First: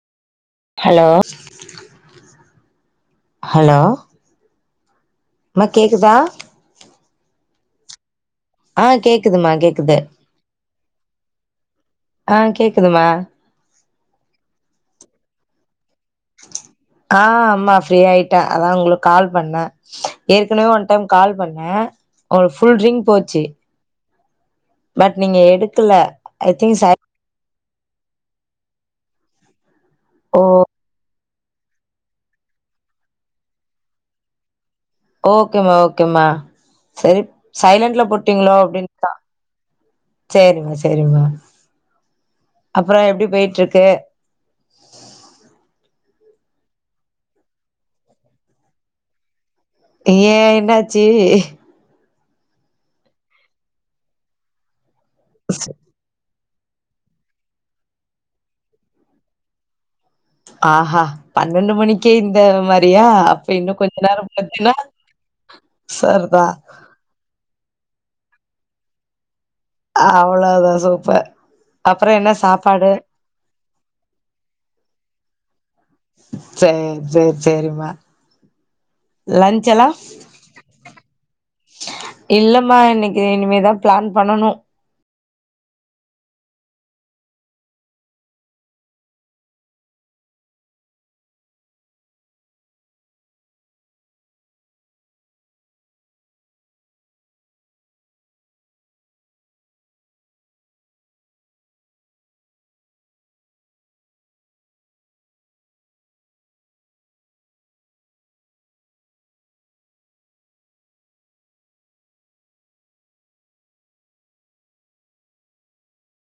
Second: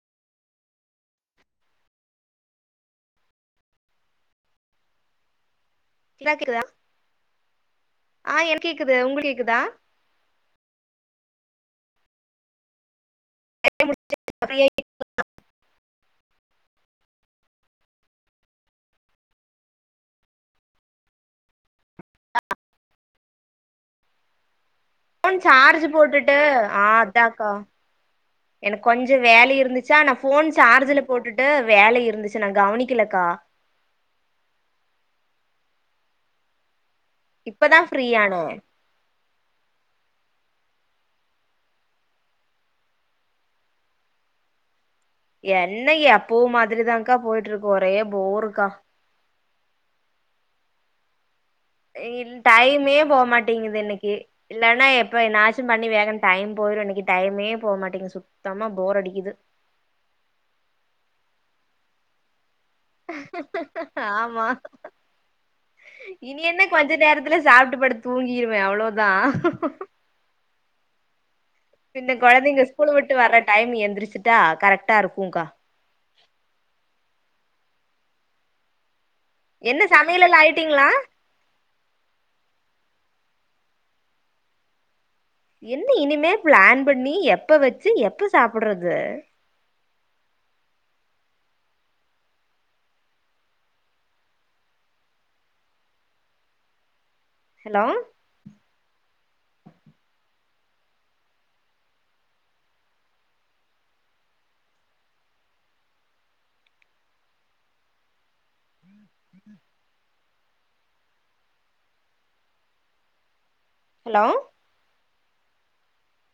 hello hello அம்மா கேக்குதா கிளா கேக்குதா ஆ எனக்கு ஆ கேக்குது உங்களுக்கு கேக்குதும்மா கேக்குதா கேக்குது ஆ கேக்குதும்மா [inaudible] ஆ ஆம்மா ஃப்ரீயா ஆயிட்டே அதா உங்களுக்கு கால் பண்ணே ஏற்கனவே ஒன் டைம் கால் பண்ணே உங்களுக்கு புல் ரிங்க் போச்சு பட் போன் நீங்க சார்ஜ் எடுக்கல போட்டுட்டு ஐ திங்க் ஆ சை அதாக்கா எனக்கு கொஞ்ச வேல இருந்துச்சா நா ஓ ஃபோன் சார்ஜ்ல போட்டுட்டு வேல இருந்துச்சு நா கவனிக்கலக்கா ஓகேமா ஓகேமா சரி இப்பதா சைலன்ட்ல ஃப்ரீயானே போட்டீங்களோ அப்டின்னு சேரிமா சேரிமா அப்புறோ எப்புடி போயிட்டு இருக்கு என்ன எப்போ மாதிரிதாங்கா போயிட்டு இருக்கு ஒரே போர்ருக்கா ஏ என்னாச்சு டைமே போமாட்டேங்குது இன்னைக்கு இல்லன்னா எப்ப என்னாச்சு பண்ணி வேல டைம் போயிரு இன்னைக்கு டைமே போக மாட்டேகி சுத்தமா போர் அடிக்குது ஆஹா பன்னெண்டு மணிக்கே இந்த மா அப்டியா அப்ப இன்னு கொஞ்ச நேரோ ஆமா போச்சின்னா சர்தா த்துல சாப்ட்டு படுத் தூங்கிருவே அவ்ளோ தா அவ்ளோ தா சூப்பர் அப்பறோ பின்ன என்ன கொழந்தைங்க சாப்பாடு ஸ்கூல விட்டு வர்ற டைம் எந்திரிச்சிட்டா கரெக்ட்டா இருக்குங்கா சேர் சேரி சேரிம்மா லன்ச் என்ன எல்லா சமையலெல்லா ஆயிட்டீங்களா இல்லம்மா இன்னக்கி இனிமேதா பிளான் பண்ணனு என்ன இனிமே பிளான் பண்ணி எப்ப வச்சி எப்ப சாப்ட்றது ஹலோ ம் ஹலோ